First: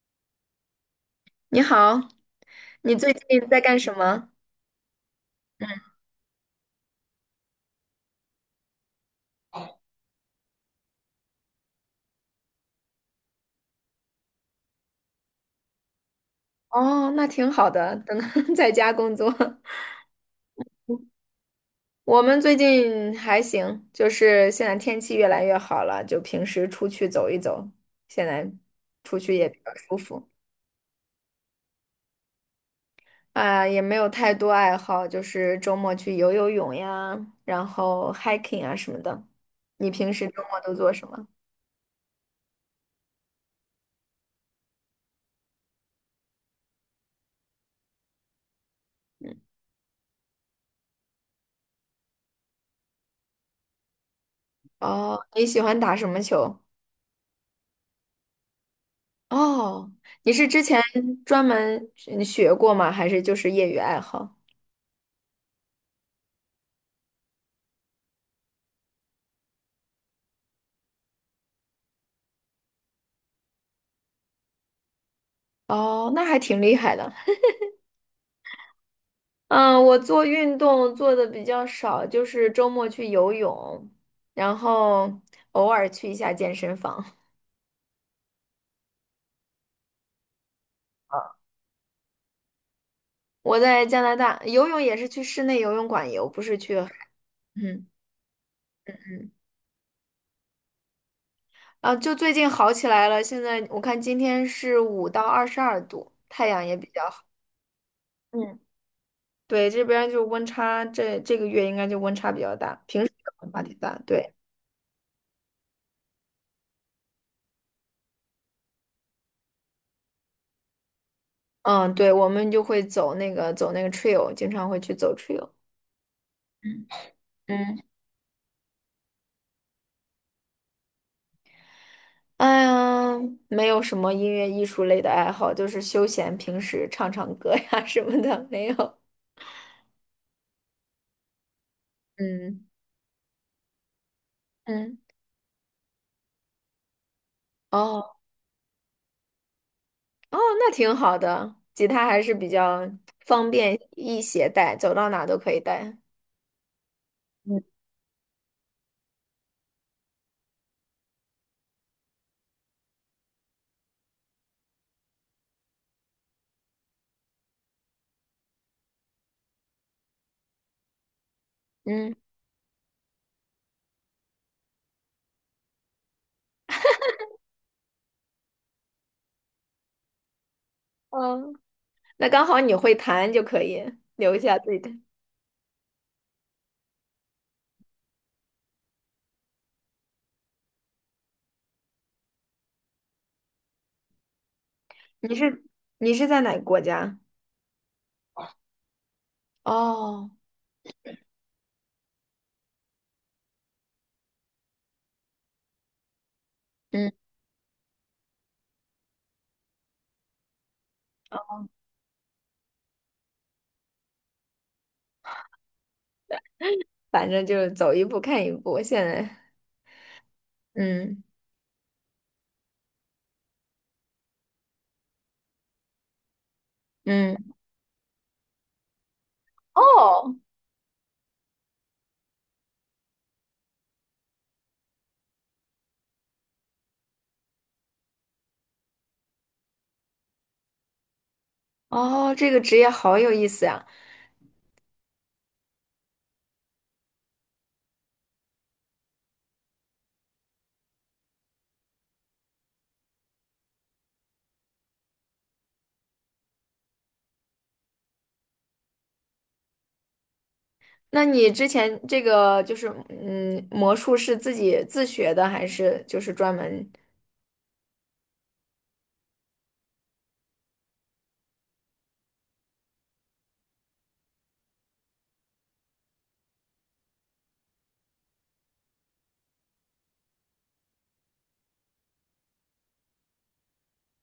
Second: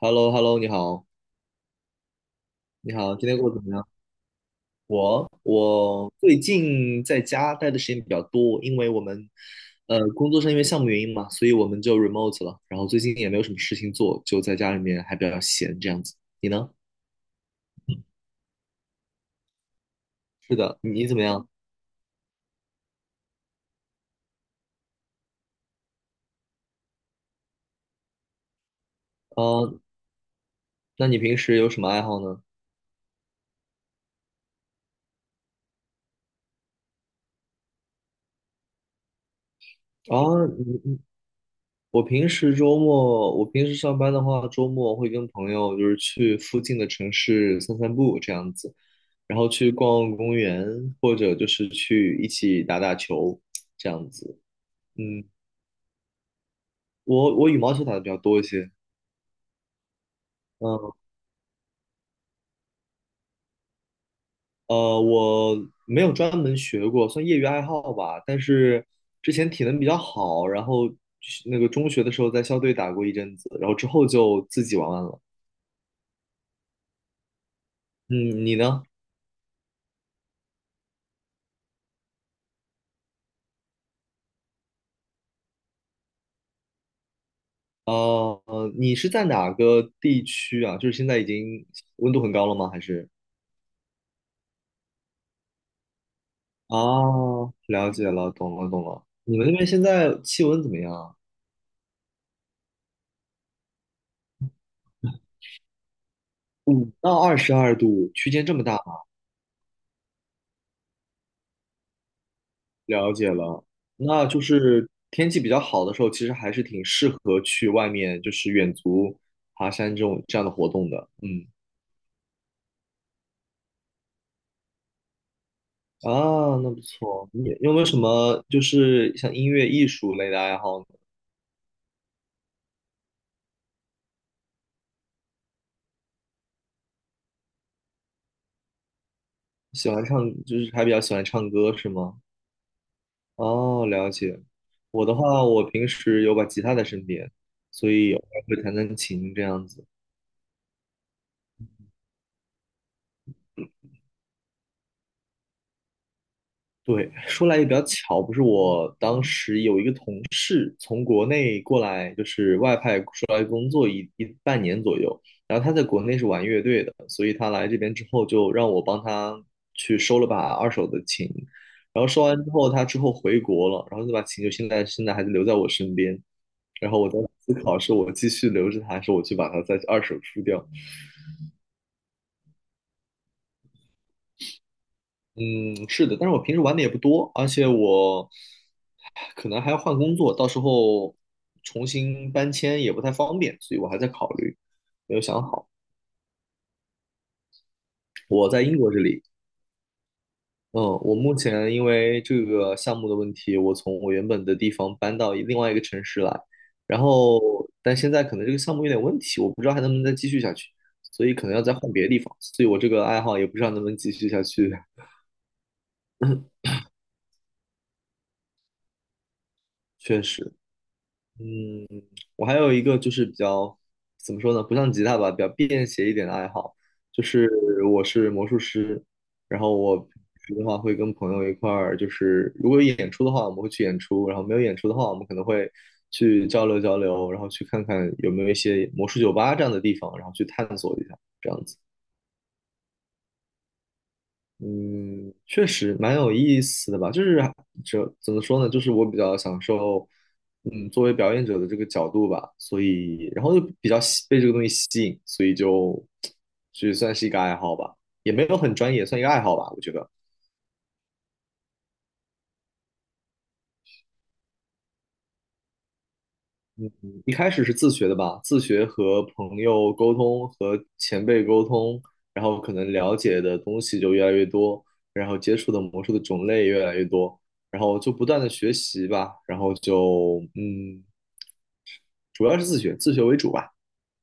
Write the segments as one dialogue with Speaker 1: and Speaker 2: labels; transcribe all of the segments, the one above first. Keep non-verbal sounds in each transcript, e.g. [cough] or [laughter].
Speaker 1: h e l l o h e l l o 你好，
Speaker 2: 你好，
Speaker 1: 你
Speaker 2: 你最
Speaker 1: 好，今天
Speaker 2: 近
Speaker 1: 过得
Speaker 2: 在
Speaker 1: 怎么
Speaker 2: 干
Speaker 1: 样？
Speaker 2: 什么？
Speaker 1: 我最近在家待的时间比较多，因为我们工作上因为项目原因嘛，所以我们就 remote 了。然后最近也没有什么事情做，就在家里面还比较闲这样子。你呢？
Speaker 2: 哦，那挺好的，等 [laughs] 在家工作。[laughs]
Speaker 1: 是的，你怎么样？
Speaker 2: 我们最近还行，就是现在天气越来越好了，就平时出去走一走，现在出去也比较
Speaker 1: 呃，
Speaker 2: 舒服
Speaker 1: 那你平时有什么爱好呢？
Speaker 2: 啊，也没有太多爱好，就是周末去游游泳呀，然后 hiking 啊什么的。你平
Speaker 1: 啊，
Speaker 2: 时周末都做什么？
Speaker 1: 我平时周末，我平时上班的话，周末会跟朋友就是去附近的城市散散步这样子，然后去逛逛公园，或者就是去一起打打球这样子。嗯，
Speaker 2: 哦，你喜欢打什么球？
Speaker 1: 我羽毛球打的比较多一些，
Speaker 2: 哦，你是之前
Speaker 1: 嗯
Speaker 2: 专门学过吗？还是就是业余爱好？
Speaker 1: 我没有专门学过，算业余爱好吧。但是之前体能比较好，然后那个中学的时候在校队打过一阵子，然后之后就自己玩玩了。
Speaker 2: 哦，那还挺厉害的。
Speaker 1: 嗯，你呢？
Speaker 2: 嗯，我做运动做的比较少，就是周末去游泳，然后偶尔去一下健身房。
Speaker 1: 哦，你是在哪个地区啊？就是现在已经温度很高了吗？还是？
Speaker 2: 我在加拿大游泳也是去室内游泳馆游，不是去海。
Speaker 1: 哦，
Speaker 2: 嗯
Speaker 1: 了解了，懂了，懂了。
Speaker 2: 嗯，
Speaker 1: 你们那边现在气温怎么样啊？
Speaker 2: 啊，就最近好起来了。现在我看今天是5到22度，太阳也比
Speaker 1: 五
Speaker 2: 较
Speaker 1: 到
Speaker 2: 好。
Speaker 1: 二十二度区间这
Speaker 2: 嗯，
Speaker 1: 么大吗？
Speaker 2: 对，这边就温差，这个月应该就温差比较大，平时
Speaker 1: 了解
Speaker 2: 可温差
Speaker 1: 了，
Speaker 2: 挺大。
Speaker 1: 那
Speaker 2: 对，
Speaker 1: 就是天气比较好的时候，其实还是挺适合去外面，就是远足、爬山这种这样的活动的。嗯，
Speaker 2: 嗯，对，我们就会走那个 trail，经常会去走 trail。
Speaker 1: 啊，那不
Speaker 2: 嗯
Speaker 1: 错。你有没
Speaker 2: 嗯，
Speaker 1: 有什么就是像音乐、艺术类的爱好呢？
Speaker 2: 哎呀，没有什么音乐艺术类的爱好，就是休闲，平时唱唱歌呀 [laughs] 什么的，没有。
Speaker 1: 喜欢唱，就是还比较喜欢唱歌是吗？
Speaker 2: 嗯
Speaker 1: 哦，了解。
Speaker 2: 嗯，
Speaker 1: 我的话，我平时有把吉他在身边，所以
Speaker 2: 哦
Speaker 1: 偶尔会弹弹琴这样子。
Speaker 2: 哦，那挺好的，吉他还是比较方便易携带，走到哪都可以带。
Speaker 1: 对，说来
Speaker 2: 嗯，
Speaker 1: 也比较巧，不是我当时有一个同事从国内过来，就是外派出来工作一半年左右，然后他在国内是玩乐队的，所以他来这边之后就让我帮他去收了把二手的琴，然后
Speaker 2: 嗯
Speaker 1: 收完之后他之后回国了，然后那把琴就现在还留在我身边，然后我在思考是我继续留着它，还是我去把它再二手出掉。
Speaker 2: 哦，那刚好你会弹就可以留下自己的。
Speaker 1: 嗯，是的，但是我平时玩的也不多，而且我可能还要换工作，到时候重新搬迁也不太方便，所以我还在考虑，没有
Speaker 2: 你
Speaker 1: 想
Speaker 2: 是
Speaker 1: 好。
Speaker 2: 你是在哪个国家？
Speaker 1: 我在英国这里，
Speaker 2: 哦，
Speaker 1: 嗯，我目前因为这个项目的问题，我从我原本的地方搬到另外一个城市来，然
Speaker 2: 嗯，
Speaker 1: 后但现在可能这个项目有点问题，我不知道还能不能再继续下去，所以可能要再换别的地方，所以我这个爱好也不知道能不能继续下去，
Speaker 2: 反正就是走一步看一步，现在
Speaker 1: 确实。
Speaker 2: 嗯
Speaker 1: 我还有一个就是比较怎么说呢，不像吉他吧，比较便携一点的爱好，就
Speaker 2: 嗯。
Speaker 1: 是我是魔术师，然后我平
Speaker 2: 哦
Speaker 1: 时的话会跟朋友一块儿，就是如果有演出的话，我们会去演出，然后没有演出的话，我们可能会去交流交流，然后去看看有没有一些魔术酒吧这样的地方，然后去探索一下，这样子。
Speaker 2: 哦，这个职业好有意思呀！
Speaker 1: 嗯，确实蛮有意思的吧，就是这怎么说呢，就是我比较享受，嗯，作为表演者的这个角度吧，所以然后就比较吸被这个东西吸引，所以就就算是一个爱好吧，也没有很专业，算一个爱好吧，我觉得
Speaker 2: 那你之前这个就是，嗯，魔术是自己自学的，还是就是专门？
Speaker 1: 一开始是自学的吧，自学和朋友沟通和前辈沟通，然后可能了解的东西就越来越多，然后接触的魔术的种类越来越多。然后就不断的学习吧，然后就嗯，主要是自学，自学为主吧。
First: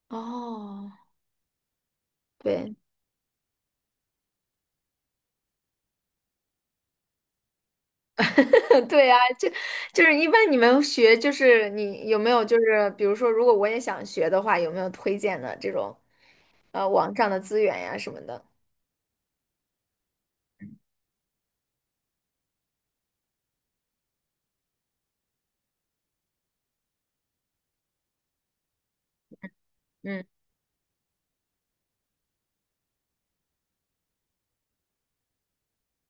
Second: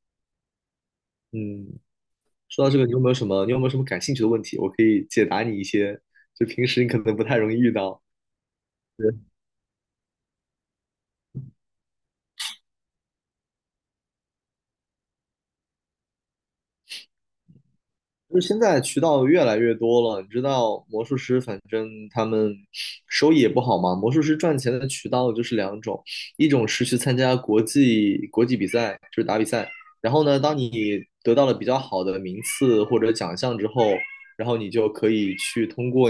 Speaker 2: 哦，
Speaker 1: 嗯，说到
Speaker 2: 对，
Speaker 1: 这个，你有没有什么，你有没有什么感兴趣的问题？我可以解答你一些，就平时你可能不太容易遇到。
Speaker 2: [laughs] 对
Speaker 1: 对，
Speaker 2: 呀，就是一般你们学，就是你有没有就是比如说，如果我也想学的话，有没有推荐的这种网上的资源呀什么
Speaker 1: 就
Speaker 2: 的？
Speaker 1: 是现在渠道越来越多了，你知道魔术师，反正他们收益也不好嘛。魔术师赚钱的渠道就是两种，一种是去参加国际比赛，就是打比赛。然后
Speaker 2: 嗯
Speaker 1: 呢，当你得到了比较好的名次或者奖项之后，然后你就可以去通过。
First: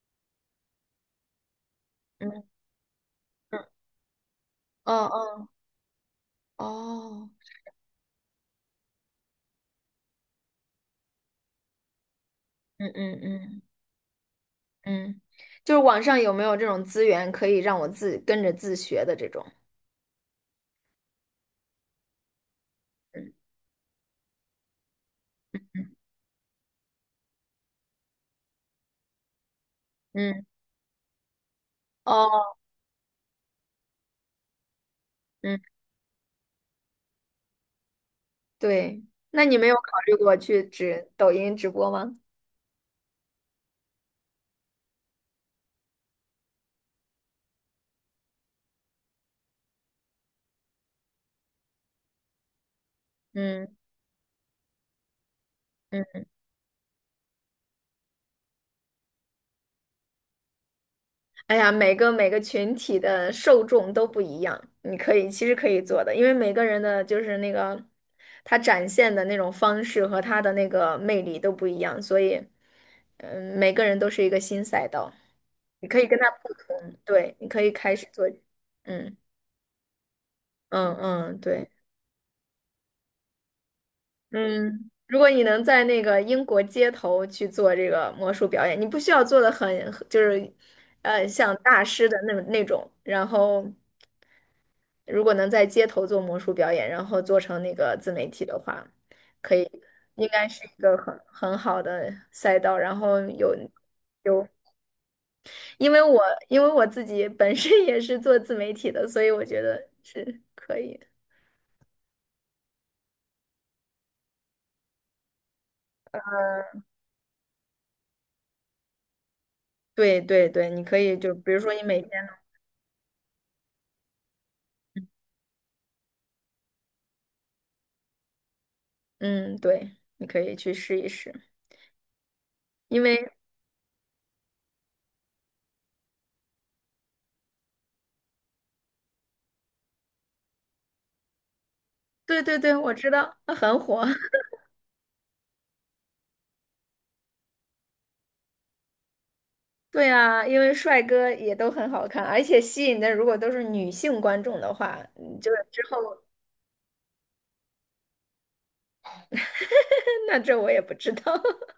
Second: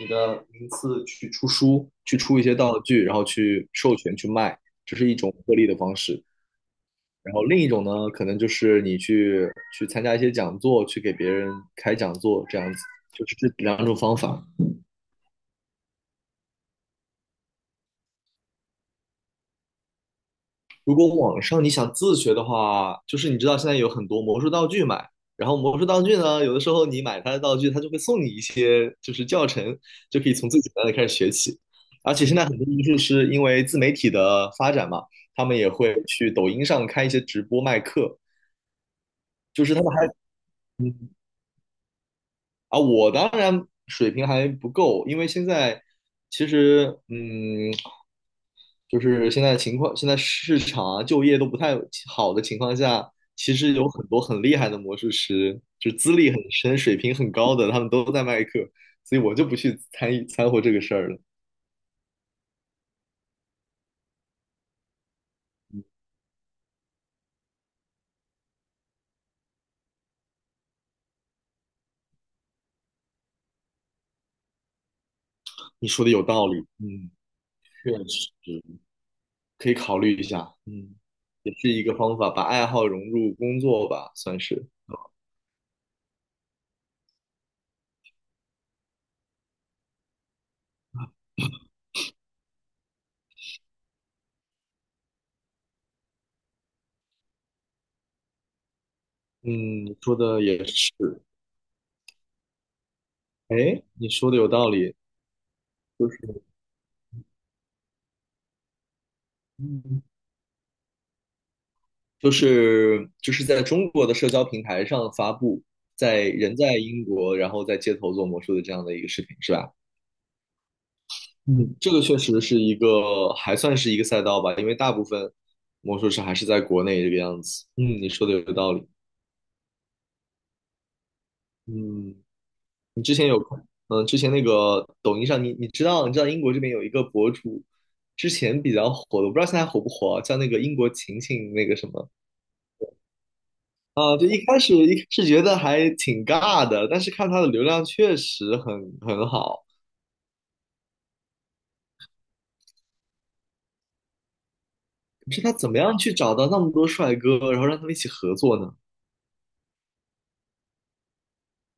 Speaker 1: 你的名次去出书，去出一些
Speaker 2: 嗯
Speaker 1: 道具，然后去
Speaker 2: 嗯
Speaker 1: 授权去卖，
Speaker 2: 哦
Speaker 1: 这是一种
Speaker 2: 嗯
Speaker 1: 获利的方式。
Speaker 2: 哦
Speaker 1: 然后另一种呢，可能就是去参加一些讲座，去给别人开讲座，这样子，
Speaker 2: 嗯嗯
Speaker 1: 就是这
Speaker 2: 嗯
Speaker 1: 两种方法。
Speaker 2: 嗯，就是网上有没有这种资源可以让我跟着自学的这种？
Speaker 1: 如果网上你想自学的话，就是
Speaker 2: 嗯
Speaker 1: 你知道现在有很多魔术道具买，然后魔术道具呢，有的时候你买它的道具，它就会送你一些就是教程，就可以
Speaker 2: 嗯。
Speaker 1: 从最简单的开始学起。而且现在
Speaker 2: 哦，
Speaker 1: 很多魔术师因为自媒体的发展嘛，他们
Speaker 2: 嗯，
Speaker 1: 也会去抖音上开一些直播卖课，
Speaker 2: 对，那你
Speaker 1: 就
Speaker 2: 没有
Speaker 1: 是他
Speaker 2: 考
Speaker 1: 们还
Speaker 2: 虑过去直
Speaker 1: 嗯
Speaker 2: 抖音直播吗？
Speaker 1: 我当然水平还不够，因为现在其实，嗯，就是现在情况，现在市场啊、就业都不太好的情况下，其
Speaker 2: 嗯
Speaker 1: 实有很多很厉害的魔术师，就资
Speaker 2: 嗯，
Speaker 1: 历很深、水平很高的，他们都在卖课，所以我就不去参与掺和这个事儿了。
Speaker 2: 哎呀，每个群体的受众都不一样，你可以其实可以做的，因为每个人的就是那个他展现的那种方式和他的那个魅力都不一样，所以嗯，每个人都是一个新赛道，你
Speaker 1: 你
Speaker 2: 可
Speaker 1: 说
Speaker 2: 以
Speaker 1: 的
Speaker 2: 跟
Speaker 1: 有
Speaker 2: 他
Speaker 1: 道
Speaker 2: 不
Speaker 1: 理，
Speaker 2: 同，
Speaker 1: 嗯，
Speaker 2: 对，你可以
Speaker 1: 确
Speaker 2: 开始做，
Speaker 1: 实
Speaker 2: 嗯
Speaker 1: 可以考虑一下，嗯，
Speaker 2: 嗯嗯，
Speaker 1: 也
Speaker 2: 对。
Speaker 1: 是一个方法，把爱好融入工作吧，算是，
Speaker 2: 嗯，如果你能在那个英国街头去做这个魔术表演，你不需要做的很，就是，像大师的那种。然后，如果能在街头做魔术表演，然后做成那个自媒体的话，可以，
Speaker 1: 嗯，说
Speaker 2: 应
Speaker 1: 的
Speaker 2: 该是
Speaker 1: 也
Speaker 2: 一
Speaker 1: 是。
Speaker 2: 个很好的赛道。然后有
Speaker 1: 哎，你说的
Speaker 2: 有，
Speaker 1: 有道理，
Speaker 2: 因为
Speaker 1: 就
Speaker 2: 我
Speaker 1: 是
Speaker 2: 因为我自己本身也是做自媒体的，所以我觉得
Speaker 1: 嗯
Speaker 2: 是可以。
Speaker 1: 就是在中国的社交平台上发布，在人在
Speaker 2: [laughs]
Speaker 1: 英国，然后在街头做魔术的这样的一个视频，是吧？
Speaker 2: 对对对，你可以就比如说
Speaker 1: 嗯，
Speaker 2: 你
Speaker 1: 这
Speaker 2: 每
Speaker 1: 个
Speaker 2: 天。
Speaker 1: 确实是一个还算是一个赛道吧，因为大部分魔术师还是在国内这个样子。嗯，你说的有道理。
Speaker 2: 嗯，对，你可以去试一试，
Speaker 1: 嗯，
Speaker 2: 因
Speaker 1: 你之前
Speaker 2: 为
Speaker 1: 有嗯，之前那个抖音上，你知道英国这边有一个博主，之前比较火的，我不知道现在火不火啊，叫那个英国晴晴那个什么。
Speaker 2: 对对对，我知道它很火。
Speaker 1: 啊，就一
Speaker 2: [laughs]
Speaker 1: 开始一开始觉得还挺尬的，但是看他的流量确实很好。
Speaker 2: 对啊，因为帅哥也都很好看，而且吸引的如果都是女性观众的话，
Speaker 1: 可
Speaker 2: 嗯
Speaker 1: 是
Speaker 2: 就
Speaker 1: 他
Speaker 2: 是
Speaker 1: 怎么
Speaker 2: 之
Speaker 1: 样去
Speaker 2: 后
Speaker 1: 找到那么多帅哥，然后让他们一起合作呢？
Speaker 2: [laughs] 那这我也不知道。[laughs]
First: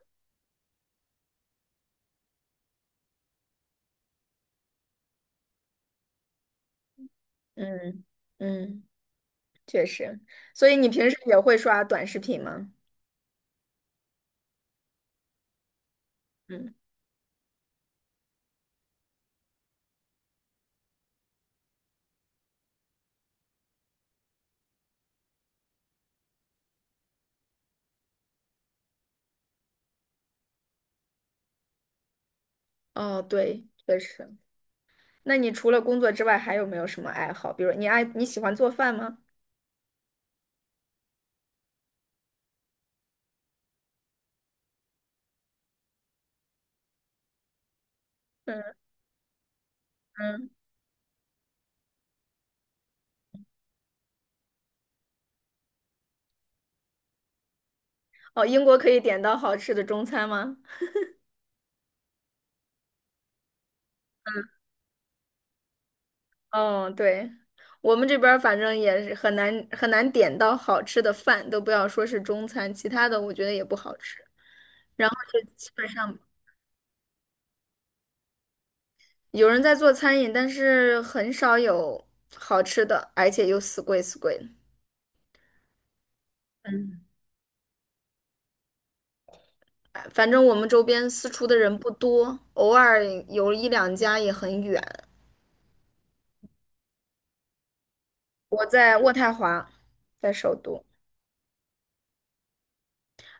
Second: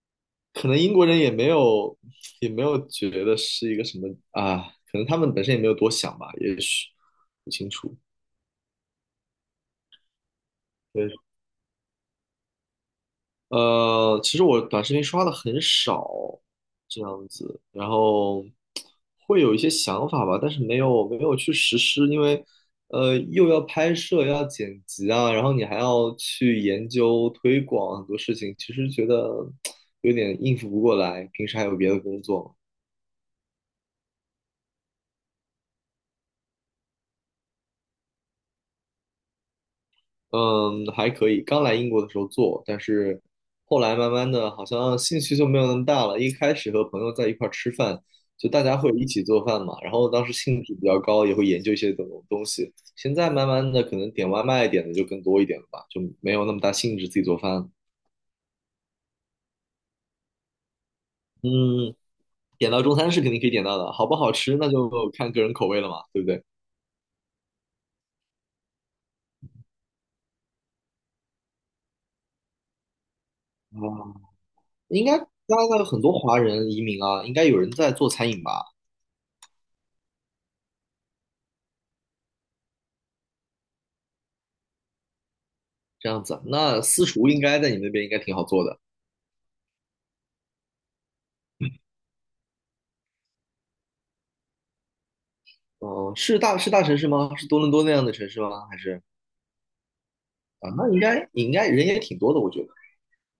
Speaker 1: 可能英国人也没有觉得是一个什么啊，可能他们本身也没有多想吧，也许不清楚。
Speaker 2: 嗯嗯，确实。所以你平时也会刷短视频吗？
Speaker 1: 其实我短视频刷的很少，
Speaker 2: 嗯，
Speaker 1: 这样子，然后会有一些想法吧，但是没有去实施，因为又要拍摄，要剪辑啊，然后你还要去研究推广很多事情，其实觉得 [tsk] 有点应付不过来，平时还有别的工作嘛
Speaker 2: 哦，对，确实。那你除了工作之外，还有没有什么爱好？比如你喜欢做饭吗？
Speaker 1: 嗯，还可以。刚来英国的时候做，但是后来慢慢的，好像兴趣就没有那么大了。一开始和朋友在一块儿吃饭，就
Speaker 2: 嗯
Speaker 1: 大家会一起做饭嘛，然后当时
Speaker 2: 嗯，
Speaker 1: 兴致比较高，也会研究一些东西。现在慢慢的，可能点外卖点的就更多一点了吧，就没有那么大兴致自己做饭了
Speaker 2: 哦，英国可以点到好吃的中餐吗？
Speaker 1: 嗯，点到中餐是肯定可以点到的，好不好吃那就看个人口味了嘛，对不对？
Speaker 2: 嗯，对，我们这边儿反正也是很难很难点到好吃的饭，都不要说是中餐，其他的我觉得也不好吃。
Speaker 1: 啊，应
Speaker 2: 然后
Speaker 1: 该加
Speaker 2: 就
Speaker 1: 拿
Speaker 2: 基
Speaker 1: 大有
Speaker 2: 本
Speaker 1: 很多
Speaker 2: 上
Speaker 1: 华人移民啊，应该有人在做餐饮吧？
Speaker 2: 有人在做餐饮，但是很少有好吃的，而且又死贵死贵的。
Speaker 1: 这样子，那私厨应该在你们那边应该挺好做的。
Speaker 2: 哎反正我们周边私厨的人不多，偶尔有一两家也很远。
Speaker 1: 哦，是大城市吗？是多伦多那样的城市
Speaker 2: 我
Speaker 1: 吗？还
Speaker 2: 在
Speaker 1: 是
Speaker 2: 渥太华，在首
Speaker 1: 啊？
Speaker 2: 都。
Speaker 1: 那应该人也挺多的，我觉得。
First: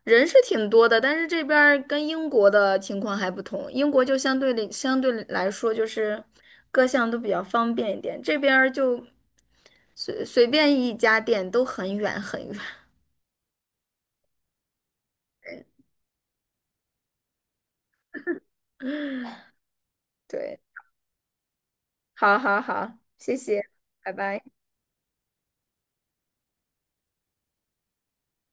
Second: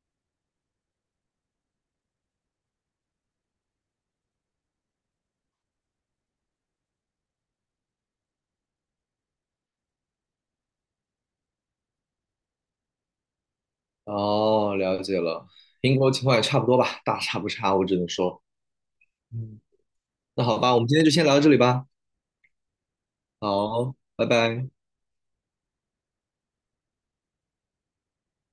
Speaker 2: 人是挺多的，但是这边儿跟英国的情况还不同。英国就相对来说，就是各项都比较方便一点，这边儿就随便一家店都很远很远。
Speaker 1: 哦，了解了，
Speaker 2: [laughs]
Speaker 1: 英国情况也差不多吧，大差不差，我只能说。嗯，那
Speaker 2: 对，
Speaker 1: 好吧，我们今天就先聊到这里吧。
Speaker 2: 好好好，谢谢，
Speaker 1: 好，
Speaker 2: 拜
Speaker 1: 拜
Speaker 2: 拜。
Speaker 1: 拜。